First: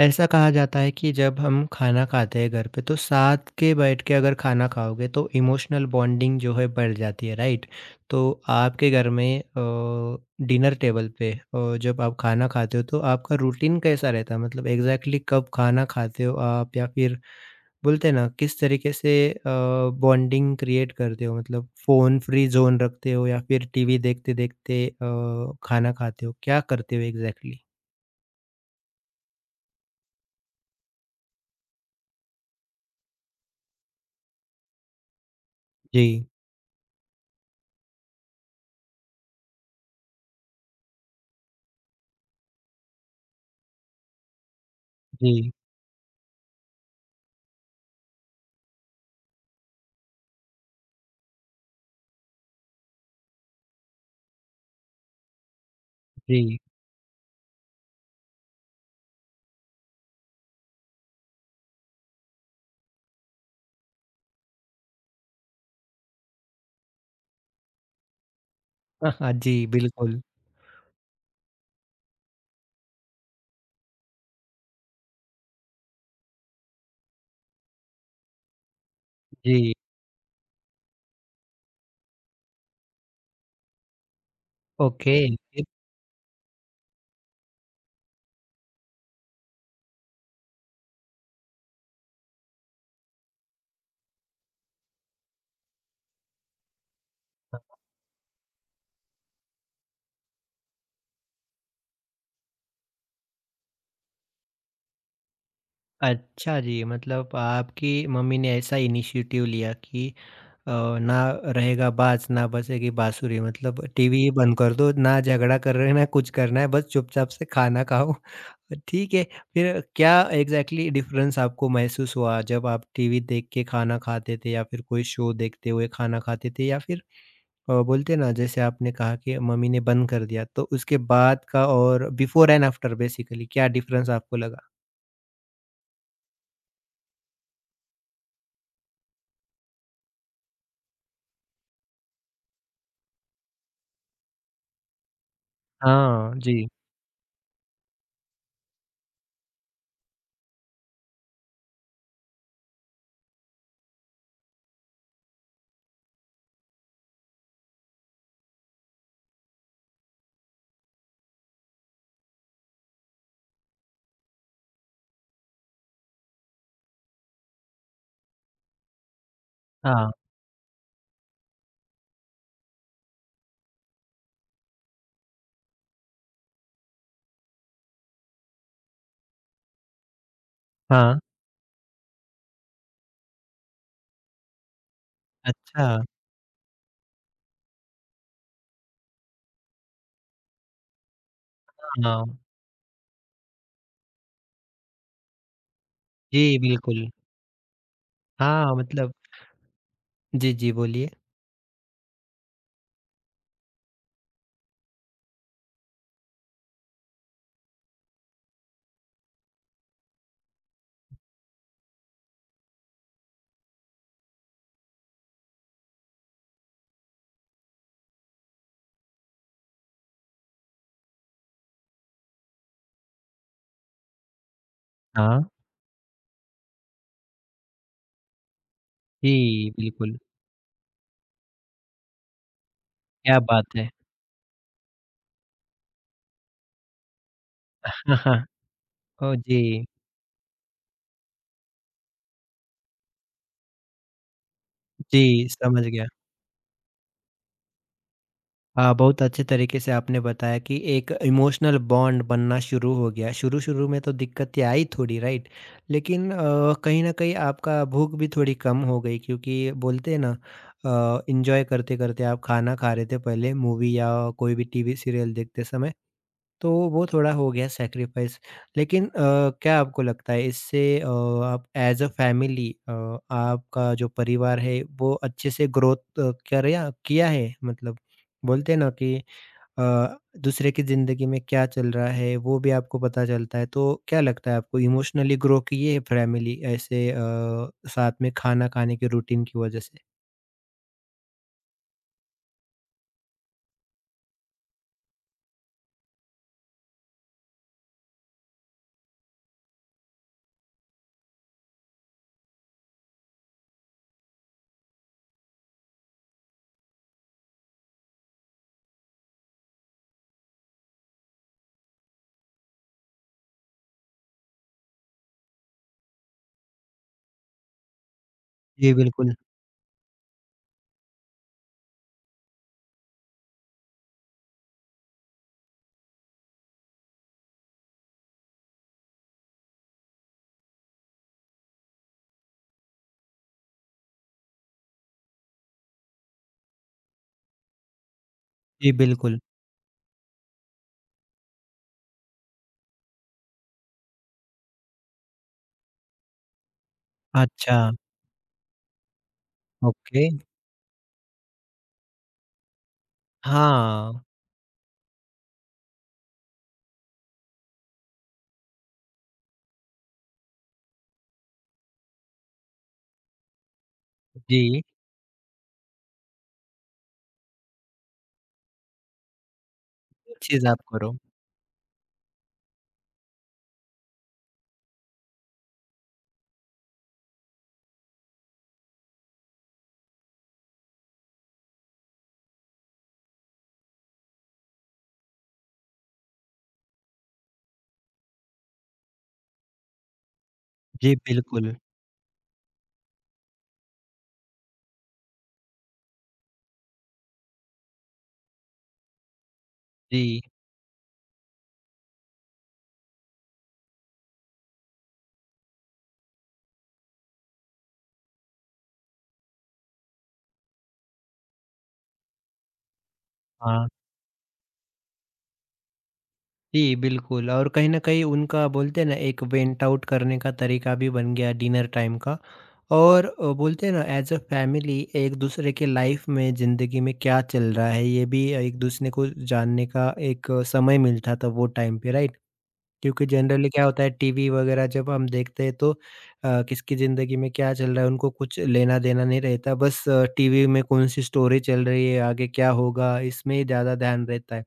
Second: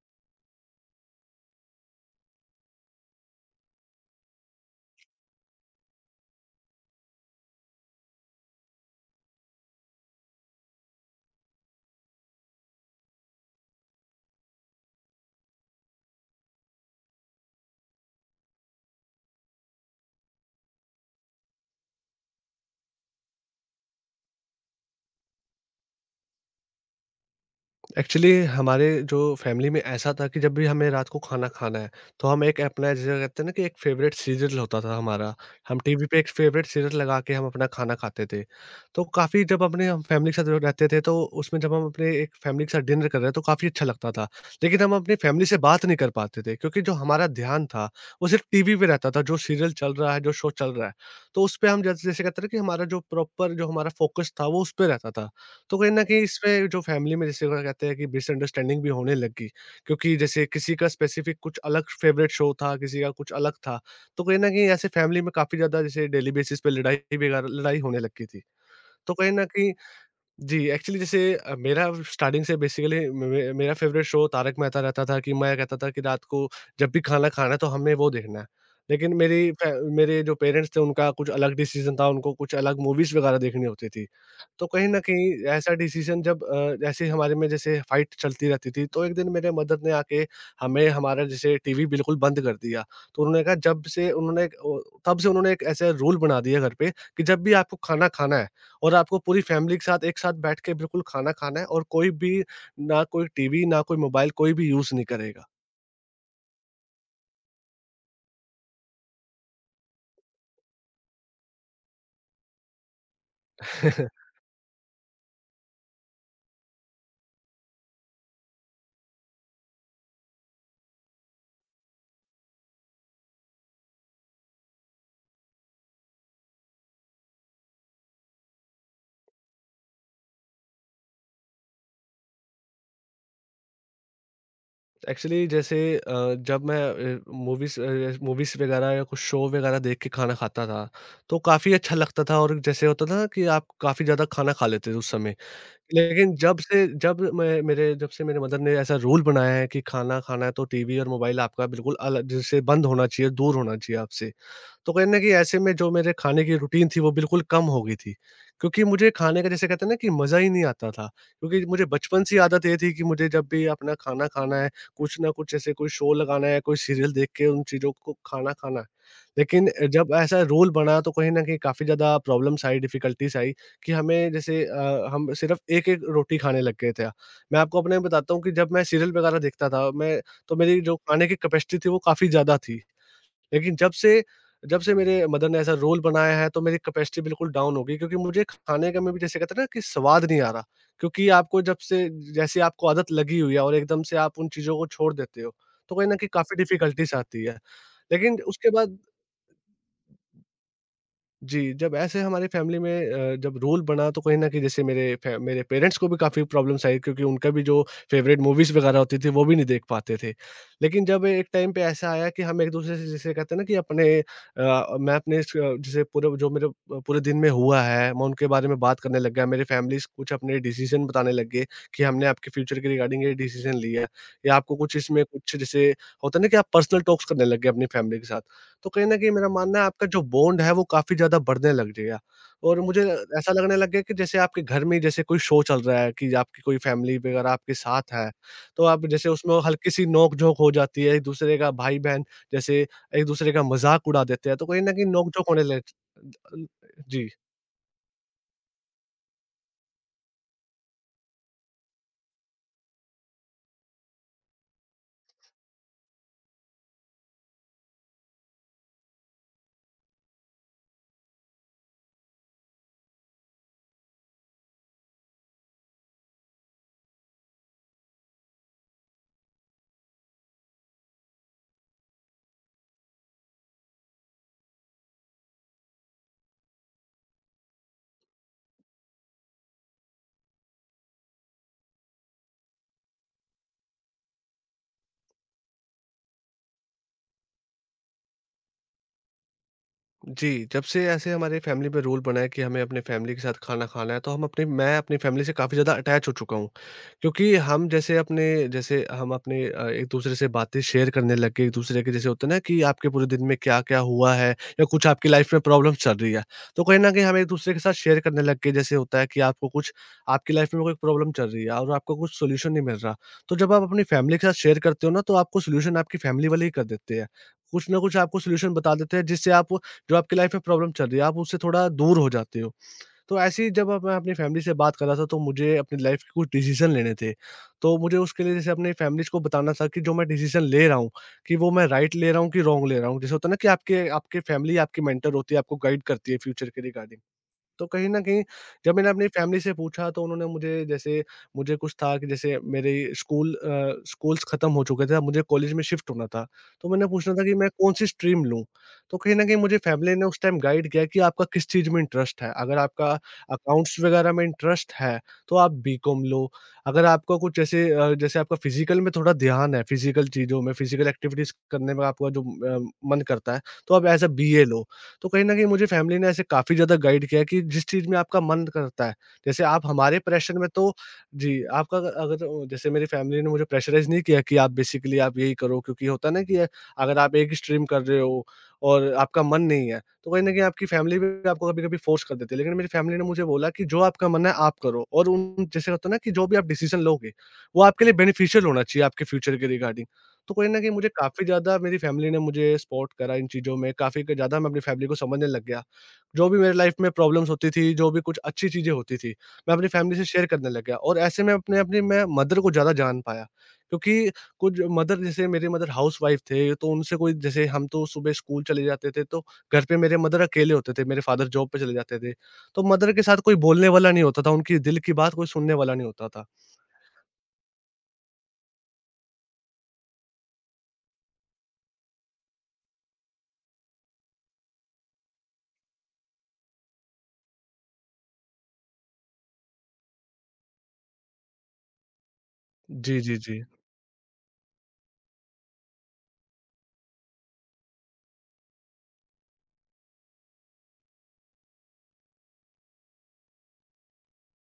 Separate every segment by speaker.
Speaker 1: ऐसा कहा जाता है कि जब हम खाना खाते हैं घर पे तो साथ के बैठ के अगर खाना खाओगे तो इमोशनल बॉन्डिंग जो है बढ़ जाती है राइट? तो आपके घर में डिनर टेबल पे जब आप खाना खाते हो तो आपका रूटीन कैसा रहता है? मतलब एग्ज़ैक्टली कब खाना खाते हो आप या फिर बोलते हैं ना किस तरीके से बॉन्डिंग क्रिएट करते हो? मतलब फ़ोन फ्री ज़ोन रखते हो या फिर टीवी देखते-देखते खाना खाते हो? क्या करते हो एग्ज़ैक्टली?
Speaker 2: एक्चुअली हमारे जो फैमिली में ऐसा था कि जब भी हमें रात को खाना खाना है, तो हम एक अपना, जैसे कहते हैं ना, कि एक फेवरेट सीरियल होता था हमारा। हम टीवी पे
Speaker 1: जी,
Speaker 2: एक फेवरेट सीरियल लगा के हम अपना खाना खाते थे। तो काफ़ी, जब अपने हम फैमिली के साथ जो रहते थे, तो उसमें जब हम अपने एक फैमिली के साथ डिनर कर रहे हैं, तो काफ़ी अच्छा लगता था। लेकिन हम अपनी फैमिली
Speaker 1: जी,
Speaker 2: से बात नहीं कर पाते थे क्योंकि जो हमारा ध्यान था, वो सिर्फ टीवी पे रहता था, जो सीरियल चल रहा है, जो शो चल रहा है। तो उस पर हम जैसे, जैसे कहते हैं ना, कि हमारा जो प्रॉपर, जो हमारा फोकस था, वो उस पर रहता था। तो कहीं न कहीं
Speaker 1: जी।
Speaker 2: इसमें जो फैमिली में, जैसे वो कहते हैं, कि मिसअंडरस्टैंडिंग भी होने लग गई, क्योंकि जैसे किसी का स्पेसिफ़िक कुछ अलग फ़ेवरेट शो था, किसी का कुछ अलग था। तो कहीं न कहीं ऐसे फैमिली में काफ़ी ज़्यादा, जैसे डेली बेसिस पे, लड़ाई वगैरह लड़ाई होने लग गई थी।
Speaker 1: हाँ,
Speaker 2: तो कहीं
Speaker 1: हाँ।
Speaker 2: न
Speaker 1: जी,
Speaker 2: कहीं,
Speaker 1: बिल्कुल।
Speaker 2: जी, एक्चुअली, जैसे मेरा स्टार्टिंग से बेसिकली मे मे मेरा फ़ेवरेट शो तारक मेहता रहता था। कि मैं कहता था कि रात को जब भी खाना खाना है, तो हमने वो देखना है। लेकिन मेरी फै
Speaker 1: जी,
Speaker 2: मेरे जो पेरेंट्स थे, उनका कुछ अलग डिसीज़न था, उनको कुछ अलग मूवीज़ वग़ैरह देखनी होती थी। तो कहीं न
Speaker 1: ओके,
Speaker 2: कहीं
Speaker 1: फिर?
Speaker 2: ऐसा डिसीज़न जब, ऐसे हमारे में जैसे फ़ाइट चलती रहती थी, तो एक दिन मेरे मदर ने आके हमें हमारा, जैसे टीवी बिल्कुल बंद कर दिया। तो उन्होंने कहा, जब से उन्होंने एक- ओ तब से उन्होंने एक ऐसा रूल बना दिया घर पे कि जब भी आपको खाना खाना है और आपको पूरी फैमिली के साथ एक साथ बैठ के बिल्कुल खाना खाना है, और कोई भी, ना कोई टीवी, ना कोई मोबाइल, कोई भी यूज़ नहीं करेगा।
Speaker 1: अच्छा जी, मतलब आपकी मम्मी ने ऐसा इनिशिएटिव लिया कि अ, ना रहेगा बाज, ना बजेगी बाँसुरी मतलब टीवी ही बंद कर दो, ना झगड़ा करना है, ना कुछ करना है, बस चुपचाप से खाना खाओ। ठीक है, फिर क्या एग्ज़ैक्टली डिफ़रेंस आपको महसूस हुआ जब आप टीवी देख के खाना खाते थे या फिर कोई शो देखते हुए खाना खाते थे या फिर बोलते हैं ना जैसे आपने कहा कि मम्मी ने बंद कर दिया, तो उसके बाद का और बिफ़ोर एंड आफ्टर बेसिकली क्या डिफ़रेंस आपको लगा?
Speaker 2: एक्चुअली, जैसे जब मैं मूवीज़, मूवीज़ वगैरह या कुछ शो वगैरह देख के खाना खाता था, तो काफ़ी अच्छा लगता था। और जैसे होता था ना, कि आप काफ़ी ज़्यादा खाना खा लेते थे उस समय।
Speaker 1: हाँ,
Speaker 2: लेकिन जब
Speaker 1: जी।
Speaker 2: से, जब से मेरे मदर ने ऐसा रूल बनाया है कि खाना खाना है, तो टीवी और मोबाइल आपका बिल्कुल अलग, जैसे बंद होना चाहिए, दूर होना चाहिए आपसे। तो कहीं न कहीं ऐसे में जो मेरे खाने की रूटीन थी, वो बिल्कुल कम हो गई थी। क्योंकि मुझे खाने का, जैसे कहते हैं ना, कि मज़ा ही नहीं आता था। क्योंकि मुझे बचपन से ही आदत ये थी कि मुझे जब भी अपना खाना खाना है, कुछ न कुछ ऐसे कोई शो लगाना है, कोई सीरियल देख के उन चीज़ों को खाना खाना है। लेकिन जब
Speaker 1: हाँ,
Speaker 2: ऐसा रूल बना, तो कहीं न कहीं काफ़ी ज़्यादा प्रॉब्लम्स आई, डिफ़िकल्टीज़ आई कि हमें, जैसे हम सिर्फ़ एक-एक रोटी खाने लग गए थे। मैं आपको अपने बताता हूँ कि जब मैं सीरियल वगैरह देखता था मैं, तो मेरी जो
Speaker 1: हाँ।
Speaker 2: खाने की कैपेसिटी थी, वो काफ़ी ज़्यादा थी। लेकिन जब से, जब से मेरे मदर ने ऐसा
Speaker 1: अच्छा,
Speaker 2: रोल बनाया है, तो मेरी कैपेसिटी बिल्कुल डाउन हो गई क्योंकि मुझे खाने का में भी, जैसे कहते हैं ना, कि स्वाद नहीं आ रहा। क्योंकि आपको जब से,
Speaker 1: हाँ।
Speaker 2: जैसे आपको आदत लगी हुई है और एकदम से आप उन चीज़ों को छोड़ देते हो, तो कहीं न कहीं
Speaker 1: जी,
Speaker 2: काफ़ी
Speaker 1: बिल्कुल।
Speaker 2: डिफ़िकल्टीज़ आती है। लेकिन उसके
Speaker 1: हाँ,
Speaker 2: बाद,
Speaker 1: मतलब जी, जी, बोलिए।
Speaker 2: जी, जब ऐसे हमारी फैमिली में जब रूल बना, तो कहीं न कहीं जैसे मेरे पेरेंट्स को भी काफ़ी प्रॉब्लम्स आई क्योंकि उनका भी जो फ़ेवरेट मूवीज़ वगैरह होती थी, वो भी नहीं देख पाते थे। लेकिन जब एक टाइम पे ऐसा आया कि हम एक-दूसरे से, जैसे कहते हैं ना, कि अपने मैं अपने स जैसे पूरे जो मेरे, पूरे दिन में हुआ है, मैं उनके बारे में बात करने लग गया। मेरी फैमिलीज़ कुछ अपने डिसीज़न बताने लग गए कि हमने आपके फ्यूचर के रिगार्डिंग ये डिसीज़न लिया है, या आपको कुछ इसमें
Speaker 1: हाँ।
Speaker 2: कुछ, जैसे होता है ना, कि आप पर्सनल टॉक्स करने लग गए अपनी फैमिली के साथ। तो कहीं न कहीं मेरा
Speaker 1: जी,
Speaker 2: मानना है, आपका
Speaker 1: बिल्कुल,
Speaker 2: जो बॉन्ड है, वो काफ़ी ज़्यादा बढ़ने लग जाएगा। और मुझे
Speaker 1: क्या
Speaker 2: ऐसा
Speaker 1: बात
Speaker 2: लगने लग
Speaker 1: है!
Speaker 2: गया कि जैसे आपके घर में ही, जैसे कोई शो चल रहा है, कि आपकी कोई फैमिली वगैरह आपके साथ है, तो आप, जैसे
Speaker 1: ओह,
Speaker 2: उसमें
Speaker 1: जी।
Speaker 2: हल्की-सी नोक-झोंक हो जाती है, एक-दूसरे का भाई-बहन जैसे एक-दूसरे का मज़ाक उड़ा देते हैं, तो कहीं न कहीं नोक-झोंक
Speaker 1: जी,
Speaker 2: होने लग,
Speaker 1: समझ गया।
Speaker 2: जी।
Speaker 1: हाँ, बहुत अच्छे तरीके से आपने बताया कि एक इमोशनल बॉन्ड बनना शुरू हो गया। शुरू-शुरू में तो दिक्कतें आई थोड़ी, राइट? लेकिन कहीं न कहीं आपका भूख भी थोड़ी कम हो गई क्योंकि बोलते हैं ना एन्जॉय करते-करते आप खाना खा रहे थे पहले मूवी या कोई भी टीवी सीरियल देखते समय तो वो थोड़ा हो गया सैक्रिफाइस लेकिन क्या आपको लगता है इससे आप एज़ अ फैमिली आपका जो परिवार है वो अच्छे से ग्रोथ कर या किया है? मतलब बोलते हैं ना कि अ, दूसरे की ज़िंदगी में क्या चल रहा है वो भी आपको पता चलता है। तो क्या लगता है आपको इमोशनली ग्रो की है फैमिली ऐसे साथ में खाना खाने के रूटीन की वज़ह से?
Speaker 2: जी, जब से ऐसे हमारे फैमिली में रूल बना है कि हमें अपने फैमिली के साथ खाना खाना है, तो हम अपने मैं अपनी फैमिली से काफ़ी ज़्यादा अटैच हो चुका हूँ। क्योंकि हम, जैसे अपने, जैसे हम अपने एक-दूसरे से बातें शेयर करने लग गए, एक-दूसरे के, जैसे होता है ना, कि आपके पूरे दिन में क्या-क्या हुआ है, या कुछ आपकी लाइफ़ में प्रॉब्लम्स चल रही है। तो कहीं न कहीं हम एक-दूसरे के साथ शेयर करने लग गए, जैसे होता है कि आपको कुछ आपकी लाइफ़ में कोई प्रॉब्लम चल रही है और आपको कुछ सॉल्यूशन नहीं मिल रहा। तो जब आप अपनी फैमिली के साथ शेयर करते हो ना, तो आपको सॉल्यूशन आपकी फैमिली वाले ही कर देते हैं। कुछ ना कुछ आपको सॉल्यूशन
Speaker 1: जी,
Speaker 2: बता देते हैं,
Speaker 1: बिल्कुल।
Speaker 2: जिससे आप, जो आपकी लाइफ में प्रॉब्लम चल रही है, आप उससे थोड़ा दूर हो जाते हो। तो ऐसे ही जब अब मैं अपनी फैमिली से बात कर रहा था, तो मुझे अपनी लाइफ के कुछ डिसीज़न लेने थे। तो मुझे उसके लिए, जैसे अपनी फैमिलीज़ को बताना था कि जो मैं डिसीज़न ले रहा हूँ, कि वो मैं राइट ले रहा हूँ कि रॉन्ग ले रहा हूँ। जैसे होता है ना, कि आपके आपके फैमिली आपकी मेंटर होती है, आपको गाइड करती है फ्यूचर के रिगार्डिंग। तो कहीं न कहीं
Speaker 1: जी,
Speaker 2: जब मैंने अपनी
Speaker 1: बिल्कुल।
Speaker 2: फैमिली से पूछा, तो उन्होंने मुझे, जैसे मुझे कुछ था कि जैसे मेरे स्कूल, स्कूल्स खत्म हो चुके थे, अब मुझे कॉलेज में शिफ्ट होना था। तो मैंने पूछना था कि मैं
Speaker 1: अच्छा,
Speaker 2: कौन-सी स्ट्रीम लूँ? तो कहीं न कहीं मुझे फैमिली
Speaker 1: ओके।
Speaker 2: ने उस टाइम गाइड किया कि आपका किस चीज़ में इंटरेस्ट है, अगर आपका अकाउंट्स
Speaker 1: हाँ,
Speaker 2: वगैरह में इंटरेस्ट है, तो आप बीकॉम लो। अगर आपका कुछ, जैसे जैसे आपका फिज़िकल में थोड़ा ध्यान है, फिज़िकल चीज़ों में, फिज़िकल एक्टिविटीज़ करने में आपका जो मन करता है, तो आप एज़ अ बीए
Speaker 1: जी,
Speaker 2: लो। तो कहीं न कहीं मुझे फैमिली ने ऐसे काफ़ी ज़्यादा गाइड किया कि जिस चीज़ में आपका मन करता है, जैसे आप हमारे प्रेशर
Speaker 1: चीज़
Speaker 2: में
Speaker 1: आप
Speaker 2: तो,
Speaker 1: करो।
Speaker 2: जी, आपका अगर, जैसे मेरी फैमिली ने मुझे प्रेशराइज़ नहीं किया कि आप बेसिकली आप यही करो, क्योंकि होता है ना, कि अगर आप एक ही स्ट्रीम कर रहे हो और आपका मन नहीं है, तो कहीं न कहीं आपकी फैमिली भी आपको कभी-कभी फोर्स कर देती है। लेकिन मेरी फैमिली ने मुझे बोला कि जो आपका मन है आप करो, और उन, जैसे होता है ना, कि जो भी आप डिसीज़न लोगे, वो आपके लिए बेनिफिशियल होना चाहिए आपके फ्यूचर के रिगार्डिंग। तो कहीं न कहीं मुझे
Speaker 1: जी,
Speaker 2: काफ़ी
Speaker 1: बिल्कुल।
Speaker 2: ज़्यादा मेरी फैमिली ने मुझे सपोर्ट करा इन चीज़ों में, काफ़ी क ज़्यादा मैं अपनी फैमिली को समझने लग गया। जो भी मेरे लाइफ़ में प्रॉब्लम्स होती थी, जो भी कुछ अच्छी चीज़ें होती थी, मैं अपनी फैमिली से
Speaker 1: जी,
Speaker 2: शेयर करने लग गया, और ऐसे में अपने, अपनी मैं मदर को ज़्यादा जान पाया। क्योंकि कुछ मदर, जैसे मेरे मदर हाउसवाइफ़ थे, तो उनसे कोई, जैसे हम तो सुबह स्कूल चले जाते थे, तो घर पे मेरे मदर अकेले होते थे, मेरे फादर जॉब पे चले जाते थे। तो मदर के साथ कोई बोलने
Speaker 1: हाँ।
Speaker 2: वाला नहीं होता था, उनकी दिल की बात कोई सुनने वाला नहीं होता था।
Speaker 1: जी, बिल्कुल और कहीं न कहीं उनका बोलते हैं ना एक वेंट आउट करने का तरीका भी बन गया डिनर टाइम का और बोलते हैं ना एज़ अ फैमिली एक-दूसरे के लाइफ़ में ज़िंदगी में क्या चल रहा है, ये भी एक-दूसरे को जानने का एक समय मिलता था वो टाइम पे, राइट?
Speaker 2: जी,
Speaker 1: क्योंकि
Speaker 2: जी, जी।
Speaker 1: जनरली क्या होता है टीवी वगैरह जब हम देखते हैं तो किसकी ज़िंदगी में क्या चल रहा है उनको कुछ लेना-देना नहीं रहता। बस टीवी में कौन सी स्टोरी चल रही है, आगे क्या होगा इसमें ही ज़्यादा ध्यान रहता है।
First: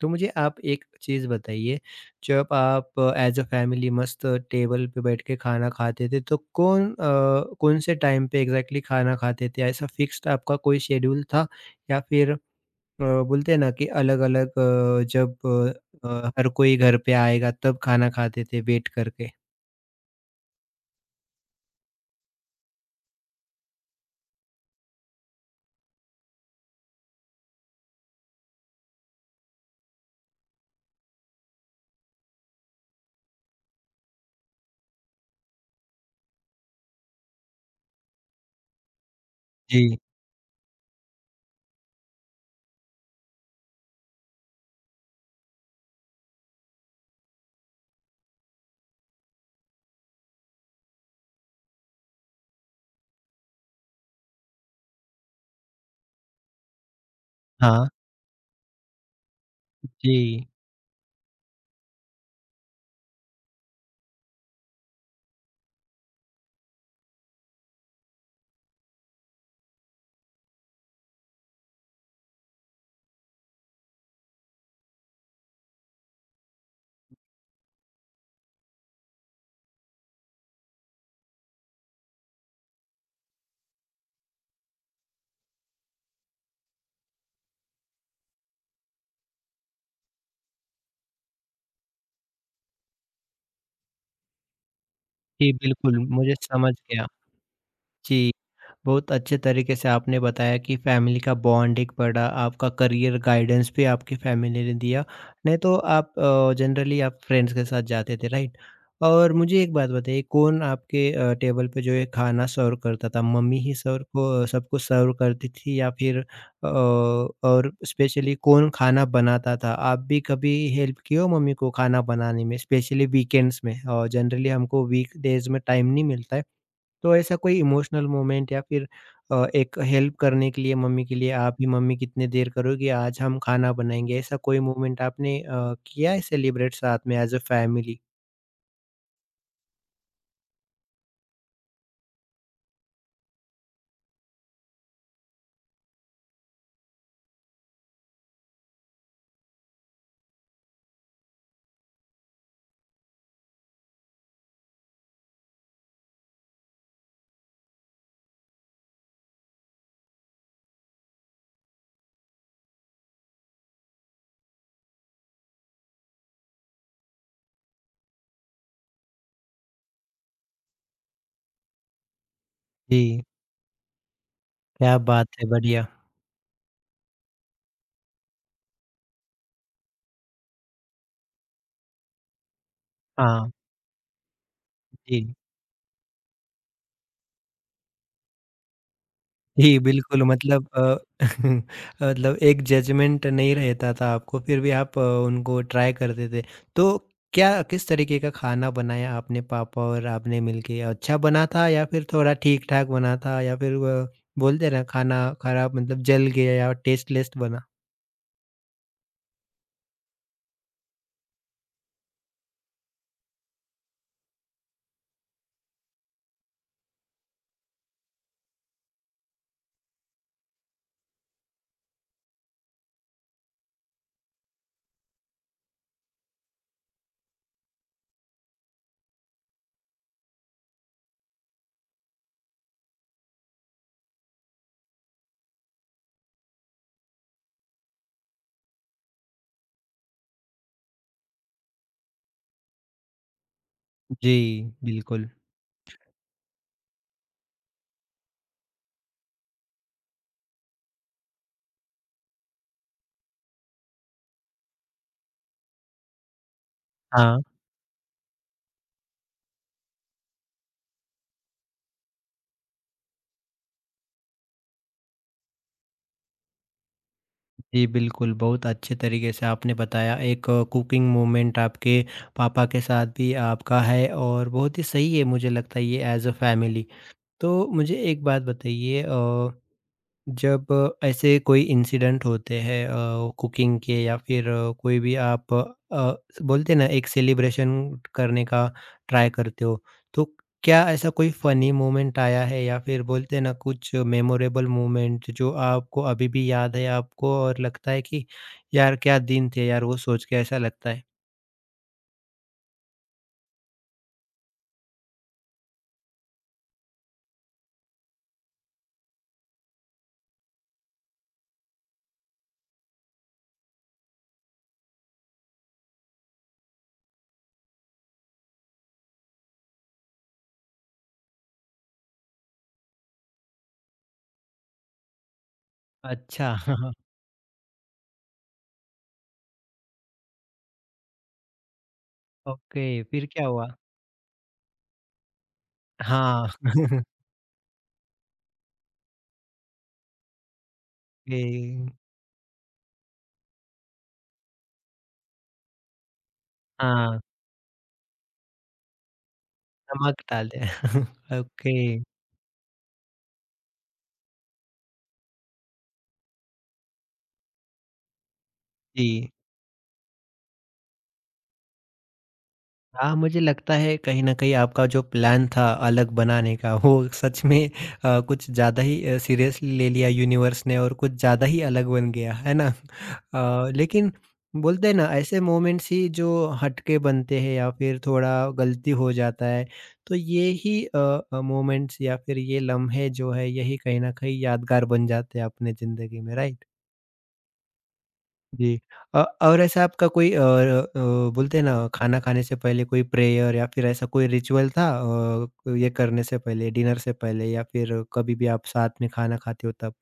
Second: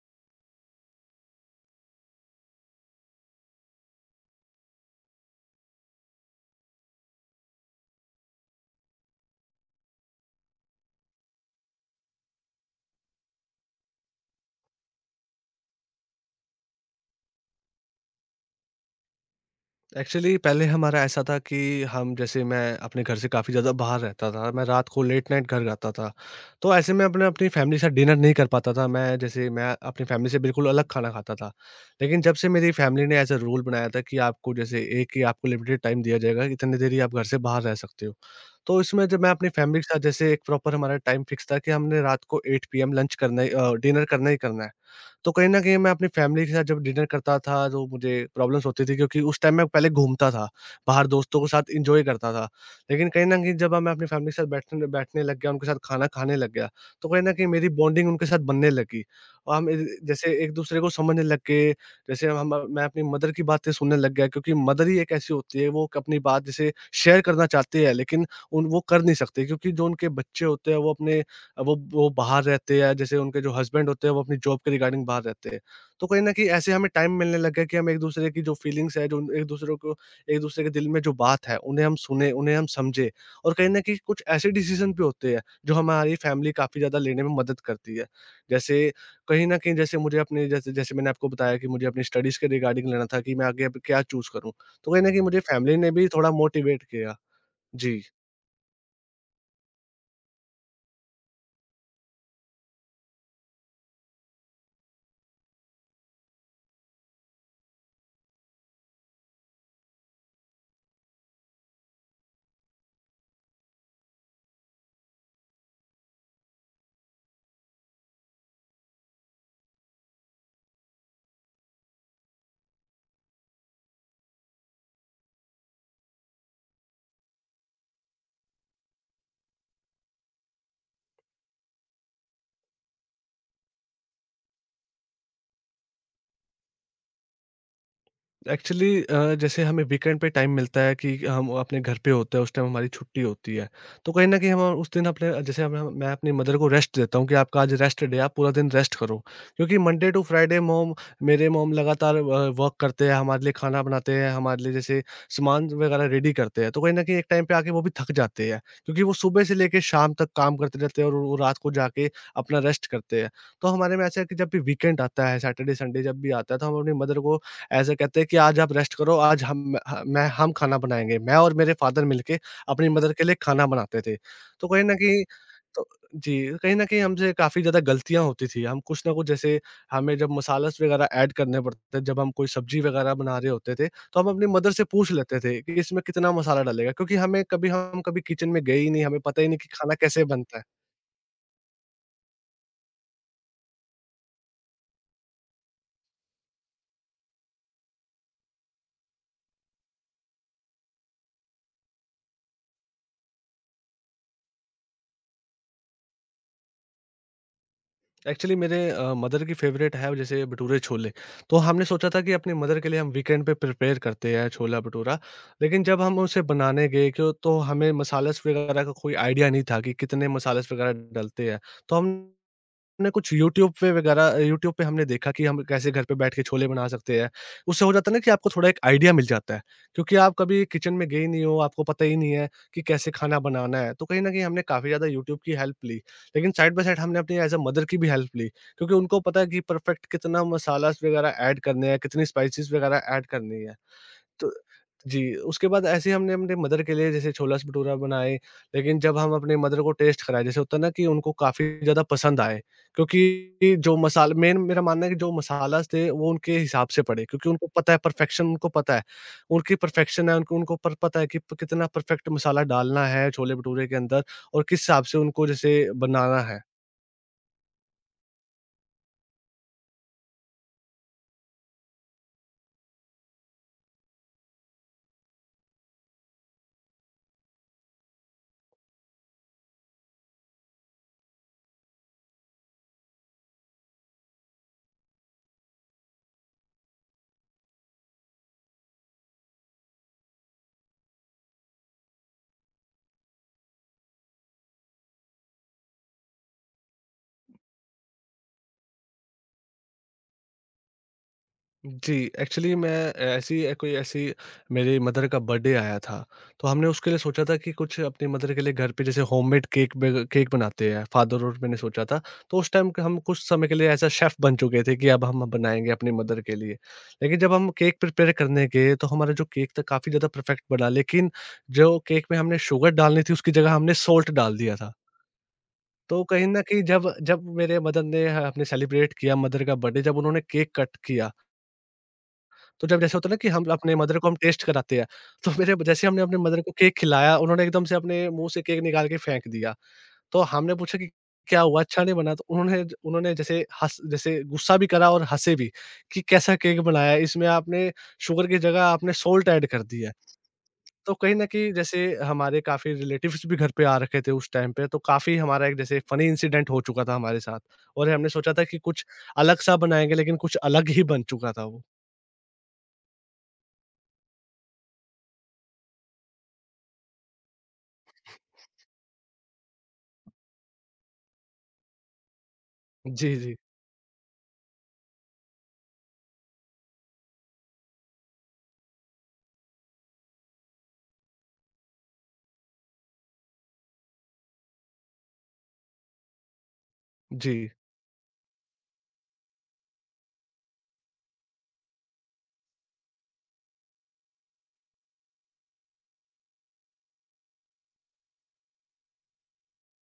Speaker 1: तो मुझे आप एक चीज़ बताइए, जब आप एज़ अ फैमिली मस्त टेबल पे बैठ के खाना खाते थे तो कौन कौन से टाइम पे एग्ज़ैक्टली खाना खाते थे? ऐसा फिक्स्ड आपका कोई शेड्यूल था या फिर अ, बोलते हैं ना कि अलग-अलग जब हर कोई घर पे आएगा तब खाना खाते थे बैठ कर के।
Speaker 2: एक्चुअली पहले हमारा ऐसा था कि हम, जैसे मैं अपने घर से काफ़ी ज़्यादा बाहर रहता था। मैं रात को लेट नाइट घर आता था। तो ऐसे में अपने अपनी फैमिली के साथ डिनर नहीं कर पाता था। मैं अपनी फैमिली से बिल्कुल अलग खाना खाता था। लेकिन जब से मेरी फैमिली ने ऐसा रूल बनाया था कि आपको, जैसे एक ही आपको लिमिटेड टाइम दिया जाएगा, इतनी देर ही आप घर से बाहर रह सकते हो। तो इसमें जब मैं अपनी फैमिली के
Speaker 1: जी,
Speaker 2: साथ, जैसे एक प्रॉपर हमारा टाइम फिक्स था कि हमने रात को 8 पीएम लंच करना ही, डिनर करना ही करना है। तो कहीं न कहीं मैं अपनी फैमिली के साथ जब डिनर करता था, तो मुझे प्रॉब्लम्स होती थी क्योंकि उस टाइम मैं पहले घूमता था, बाहर दोस्तों के साथ एन्जॉय करता था। लेकिन कहीं न कहीं जब अब मैं अपनी फैमिली के साथ बैठने बैठने लग गया, उनके साथ खाना खाने लग गया, तो कहीं न कहीं मेरी
Speaker 1: हाँ।
Speaker 2: बॉन्डिंग उनके साथ बनने लगी। और हम ए जैसे
Speaker 1: जी,
Speaker 2: एक-दूसरे को समझने लग गए, जैसे हम, मैं अपनी मदर की बातें सुनने लग गया क्योंकि मदर ही एक ऐसी होती है, वो अपनी बात जैसे शेयर करना चाहती है, लेकिन उन वो कर नहीं सकते क्योंकि जो उनके बच्चे होते हैं, वो अपने वो बाहर रहते हैं, जैसे उनके जो हस्बैंड होते हैं, वो अपनी जॉब के रिगार्डिंग बाहर रहते हैं। तो कहीं न कहीं ऐसे हमें टाइम मिलने लग गया है कि हम एक-दूसरे की जो फीलिंग्स हैं, जो एक-दूसरे को एक-दूसरे के दिल में जो बात है, उन्हें हम सुनें, उन्हें हम समझें और कहीं न कहीं कुछ ऐसे डिसीज़न भी होते हैं, जो हमारी फैमिली काफ़ी ज़्यादा लेने में मदद करती है। जैसे कहीं न कहीं जैसे मैंने आपको बताया कि मुझे अपनी स्टडीज़ के रिगार्डिंग लेना था कि मैं आगे अब क्या चूज़ करूँ। तो कहीं न कहीं मुझे
Speaker 1: जी
Speaker 2: फैमिली ने
Speaker 1: बिल्कुल,
Speaker 2: भी थोड़ा
Speaker 1: मुझे समझ
Speaker 2: मोटिवेट
Speaker 1: गया।
Speaker 2: किया। जी।
Speaker 1: जी। बहुत अच्छे तरीके से आपने बताया कि फैमिली का बॉन्ड एक बड़ा आपका करियर गाइडेंस भी आपकी फैमिली ने दिया नहीं तो आप जनरली आप फ्रेंड्स के साथ जाते थे राइट और मुझे एक बात बताइए कौन आपके टेबल पे जो है खाना सर्व करता था मम्मी ही सर्व को सबको सर्व करती थी या फिर और स्पेशली कौन खाना बनाता था आप भी कभी हेल्प किए हो मम्मी को खाना बनाने में स्पेशली वीकेंड्स में और जनरली हमको वीक डेज में टाइम नहीं मिलता है तो ऐसा कोई इमोशनल मोमेंट या फिर एक हेल्प करने के लिए मम्मी के लिए आप ही मम्मी कितने देर करोगी आज हम खाना बनाएंगे ऐसा कोई मोमेंट आपने किया है सेलिब्रेट साथ में एज अ फैमिली?
Speaker 2: एक्चुअली जैसे हमें वीकेंड पे टाइम मिलता है कि हम अपने घर पे होते हैं उस टाइम हमारी छुट्टी होती है। तो कहीं ना कहीं हम उस दिन अपने जैसे हम मैं अपनी मदर को रेस्ट देता हूँ कि आपका आज रेस्ट डे, आप पूरा दिन रेस्ट करो। क्योंकि मंडे टू फ्राइडे मोम मेरे मोम लगातार वर्क करते हैं, हमारे लिए खाना बनाते हैं, हमारे लिए जैसे सामान वगैरह रेडी करते हैं। तो कहीं ना कहीं एक टाइम पे आके वो भी थक जाते हैं, क्योंकि वो सुबह से लेके शाम तक काम करते रहते हैं और वो रात को जाके अपना रेस्ट करते हैं। तो हमारे में ऐसा है कि जब भी वीकेंड आता है, सैटरडे संडे जब भी आता है, तो हम अपनी मदर को ऐसे कहते हैं कि आज आप रेस्ट करो, आज हम खाना बनाएँगे। मैं और मेरे फादर मिलके अपनी मदर
Speaker 1: जी,
Speaker 2: के लिए खाना बनाते थे। तो कहीं न
Speaker 1: क्या
Speaker 2: कहीं
Speaker 1: बात है
Speaker 2: तो
Speaker 1: बढ़िया।
Speaker 2: जी, कहीं न कहीं हमसे काफ़ी ज़्यादा गलतियाँ होती थी। हम कुछ ना कुछ जैसे हमें जब मसालस वगैरह ऐड करने पड़ते थे, जब हम कोई सब्ज़ी वगैरह बना रहे
Speaker 1: हाँ,
Speaker 2: होते थे, तो हम अपनी मदर से पूछ
Speaker 1: जी।
Speaker 2: लेते थे कि इसमें कितना मसाला डालेगा? क्योंकि हमें कभी हम कभी किचन में गए ही नहीं, हमें पता ही नहीं कि
Speaker 1: जी,
Speaker 2: खाना
Speaker 1: बिल्कुल
Speaker 2: कैसे बनता है।
Speaker 1: मतलब मतलब एक जजमेंट नहीं रहता था आपको, फिर भी आप उनको ट्राई करते थे। तो क्या किस तरीके का खाना बनाया आपने पापा और आपने मिलके? अच्छा बना था या फिर थोड़ा ठीक-ठाक बना था या फिर व बोलते हैं ना खाना खराब मतलब जल गया या टेस्टलेस बना?
Speaker 2: एक्चुअली मेरे मदर की फेवरेट है जैसे भटूरे छोले। तो हमने सोचा था कि अपनी मदर के लिए हम वीकेंड पे प्रिपेयर करते हैं छोला भटूरा। लेकिन जब हम उसे बनाने गए क्यों तो हमें मसालस वगैरह का कोई आइडिया नहीं था कि कितने मसालस वगैरह डलते हैं। तो हम हमने कुछ यूट्यूब पे हमने देखा कि हम कैसे घर पे बैठ के छोले बना सकते हैं। उससे हो जाता है ना कि आपको थोड़ा एक आइडिया मिल जाता है, क्योंकि आप कभी किचन में गए नहीं हो, आपको पता ही नहीं है कि कैसे खाना बनाना है। तो कहीं न कहीं हमने काफ़ी ज़्यादा यूट्यूब की हेल्प ली, लेकिन साइड बाय साइड हमने अपनी एज़ अ मदर की भी हेल्प ली, क्योंकि उनको पता है कि परफेक्ट कितना मसालास वगैरह ऐड करने हैं, कितनी स्पाइसेस वगैरह ऐड करनी है।
Speaker 1: जी,
Speaker 2: तो
Speaker 1: बिल्कुल।
Speaker 2: जी, उसके बाद ऐसे ही हमने अपने मदर के लिए जैसे छोला-भटूरा बनाए, लेकिन जब हम अपने मदर को टेस्ट कराएँ, जैसे होता है ना कि उनको काफ़ी ज़्यादा पसंद आए, क्योंकि जो मसाल मेन मेरा मानना है कि जो मसालाज़ थे, वो उनके हिसाब से पड़े,
Speaker 1: हाँ।
Speaker 2: क्योंकि उनको पता है परफेक्शन, उनको पता है, उनकी परफेक्शन है, उनको उनको पर पता है कि प कितना परफेक्ट मसाला डालना है छोले-भटूरे के अंदर और किस हिसाब से उनको जैसे बनाना है।
Speaker 1: जी, बिल्कुल, बहुत अच्छे तरीके से आपने बताया एक कुकिंग मोमेंट आपके पापा के साथ भी आपका है और बहुत ही सही है मुझे लगता है ये एज़ अ फैमिली। तो मुझे एक बात बताइए जब ऐसे कोई इंसिडेंट होते हैं कुकिंग के या फिर कोई भी आप बोलते हैं ना एक सेलिब्रेशन करने का ट्राई करते हो तो क्या ऐसा कोई फनी मोमेंट आया है या फिर बोलते हैं ना कुछ मेमोरेबल मोमेंट जो आपको अभी भी याद है आपको और लगता है कि यार क्या दिन थे यार वो सोच के ऐसा लगता है?
Speaker 2: जी, एक्चुअली मैं ऐसी ए- कोई ऐसी मेरी मदर का बर्थडे आया था, तो हमने उसके लिए सोचा था कि कुछ अपनी मदर के लिए घर पे जैसे होममेड केक बनाते हैं, फादर और मैंने सोचा था। तो उस टाइम हम कुछ समय के लिए ऐसा शेफ़ बन चुके थे कि अब हम बनाएँगे अपनी मदर के लिए। लेकिन जब हम केक प्रिपेयर करने गए, तो हमारा जो केक था काफ़ी ज़्यादा परफेक्ट बना, लेकिन जो केक में हमने शुगर डालनी थी, उसकी जगह हमने सॉल्ट डाल दिया था। तो कहीं
Speaker 1: अच्छा
Speaker 2: न कहीं जब जब मेरे मदर ने ह हमने सेलिब्रेट किया मदर का बर्थडे, जब उन्होंने केक कट किया। तो
Speaker 1: ओके
Speaker 2: जब जैसे
Speaker 1: फिर
Speaker 2: होता है ना
Speaker 1: क्या
Speaker 2: कि हम
Speaker 1: हुआ?
Speaker 2: अपने मदर को हम टेस्ट कराते हैं, तो मेरे जैसे हमने अपने
Speaker 1: हाँ।
Speaker 2: मदर को केक खिलाया, उन्होंने एकदम से अपने मुँह से केक निकाल के फेंक दिया। तो हमने पूछा कि
Speaker 1: ए,
Speaker 2: क्या हुआ, अच्छा नहीं बना? तो उन्होंने उन्होंने जैसे गुस्सा भी करा और हँसे भी कि कैसा केक बनाया
Speaker 1: हाँ।
Speaker 2: है, इसमें आपने शुगर की जगह आपने सॉल्ट ऐड कर दी है।
Speaker 1: नमक डाल दें।
Speaker 2: तो कहीं न कहीं
Speaker 1: ओके,
Speaker 2: जैसे हमारे काफ़ी रिलेटिव्स भी घर पे आ रखे थे उस टाइम पे, तो काफ़ी हमारा एक जैसे फ़नी इंसिडेंट हो चुका था हमारे साथ और हमने सोचा था कि कुछ
Speaker 1: जी।
Speaker 2: अलग-सा बनाएँगे, लेकिन कुछ अलग ही बन चुका था वो।
Speaker 1: हाँ, मुझे लगता है कहीं न कहीं आपका जो प्लान था अलग बनाने का वो सच में कुछ ज़्यादा ही सीरियसली ले लिया यूनिवर्स ने और कुछ ज़्यादा ही अलग बन गया, है ना?
Speaker 2: जी, जी।
Speaker 1: लेकिन बोलते हैं ना ऐसे मोमेंट्स ही जो हटके बनते हैं या फिर थोड़ा गलती हो जाता है, तो ये ही मोमेंट्स या फिर ये लम्हे जो है यही कहीं न कहीं यादगार बन जाते हैं अपने ज़िंदगी में, राइट?
Speaker 2: जी।
Speaker 1: जी। और ऐसा आपका कोई बोलते हैं ना खाना खाने से पहले कोई प्रेयर या फिर ऐसा कोई रिचुअल था अ, ये करने से पहले, डिनर से पहले या फिर कभी भी आप साथ में खाना खाते हो तब?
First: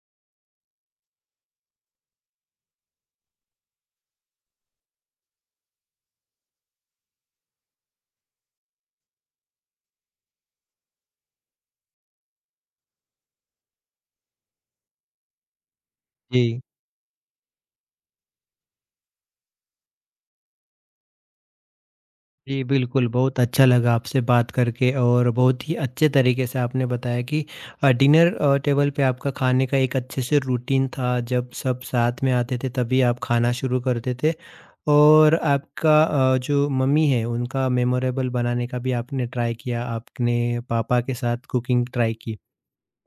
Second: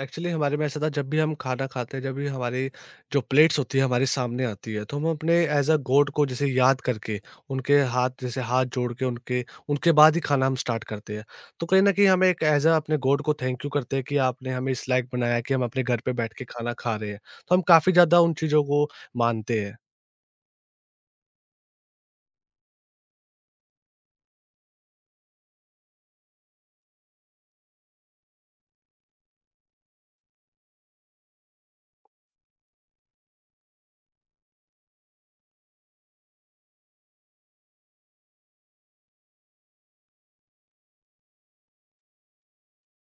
Speaker 2: एक्चुअली हमारे में ऐसा था जब भी हम खाना खाते हैं, जब भी हमारी जो प्लेट्स होती है हमारे सामने आती है, तो हम अपने एज अ गॉड को जैसे याद करके, उनके हाथ जैसे हाथ जोड़ के उनके उनके बाद ही खाना हम स्टार्ट करते हैं। तो कहीं ना कहीं हमें एक एज अ अपने गॉड को थैंक यू करते हैं कि आपने हमें इस लायक बनाया कि हम अपने घर पे बैठ के
Speaker 1: जी।
Speaker 2: खाना खा रहे हैं। तो हम काफ़ी ज़्यादा उन चीज़ों को मानते हैं।
Speaker 1: जी, बिल्कुल, बहुत अच्छा लगा आपसे बात करके और बहुत ही अच्छे तरीके से आपने बताया कि डिनर टेबल पे आपका खाने का एक अच्छे से रूटीन था, जब सब साथ में आते थे तभी आप खाना शुरू करते थे और आपका जो मम्मी है उनका मेमोरेबल बनाने का भी आपने ट्राई किया, आपने पापा के साथ कुकिंग ट्राई की।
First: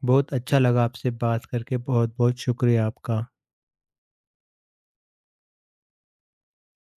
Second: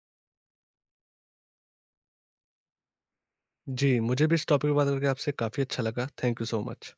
Speaker 1: बहुत अच्छा लगा आपसे बात करके, बहुत-बहुत शुक्रिया आपका।
Speaker 2: जी, मुझे भी इस टॉपिक पर बात करके आपसे काफ़ी अच्छा लगा, थैंक यू सो मच।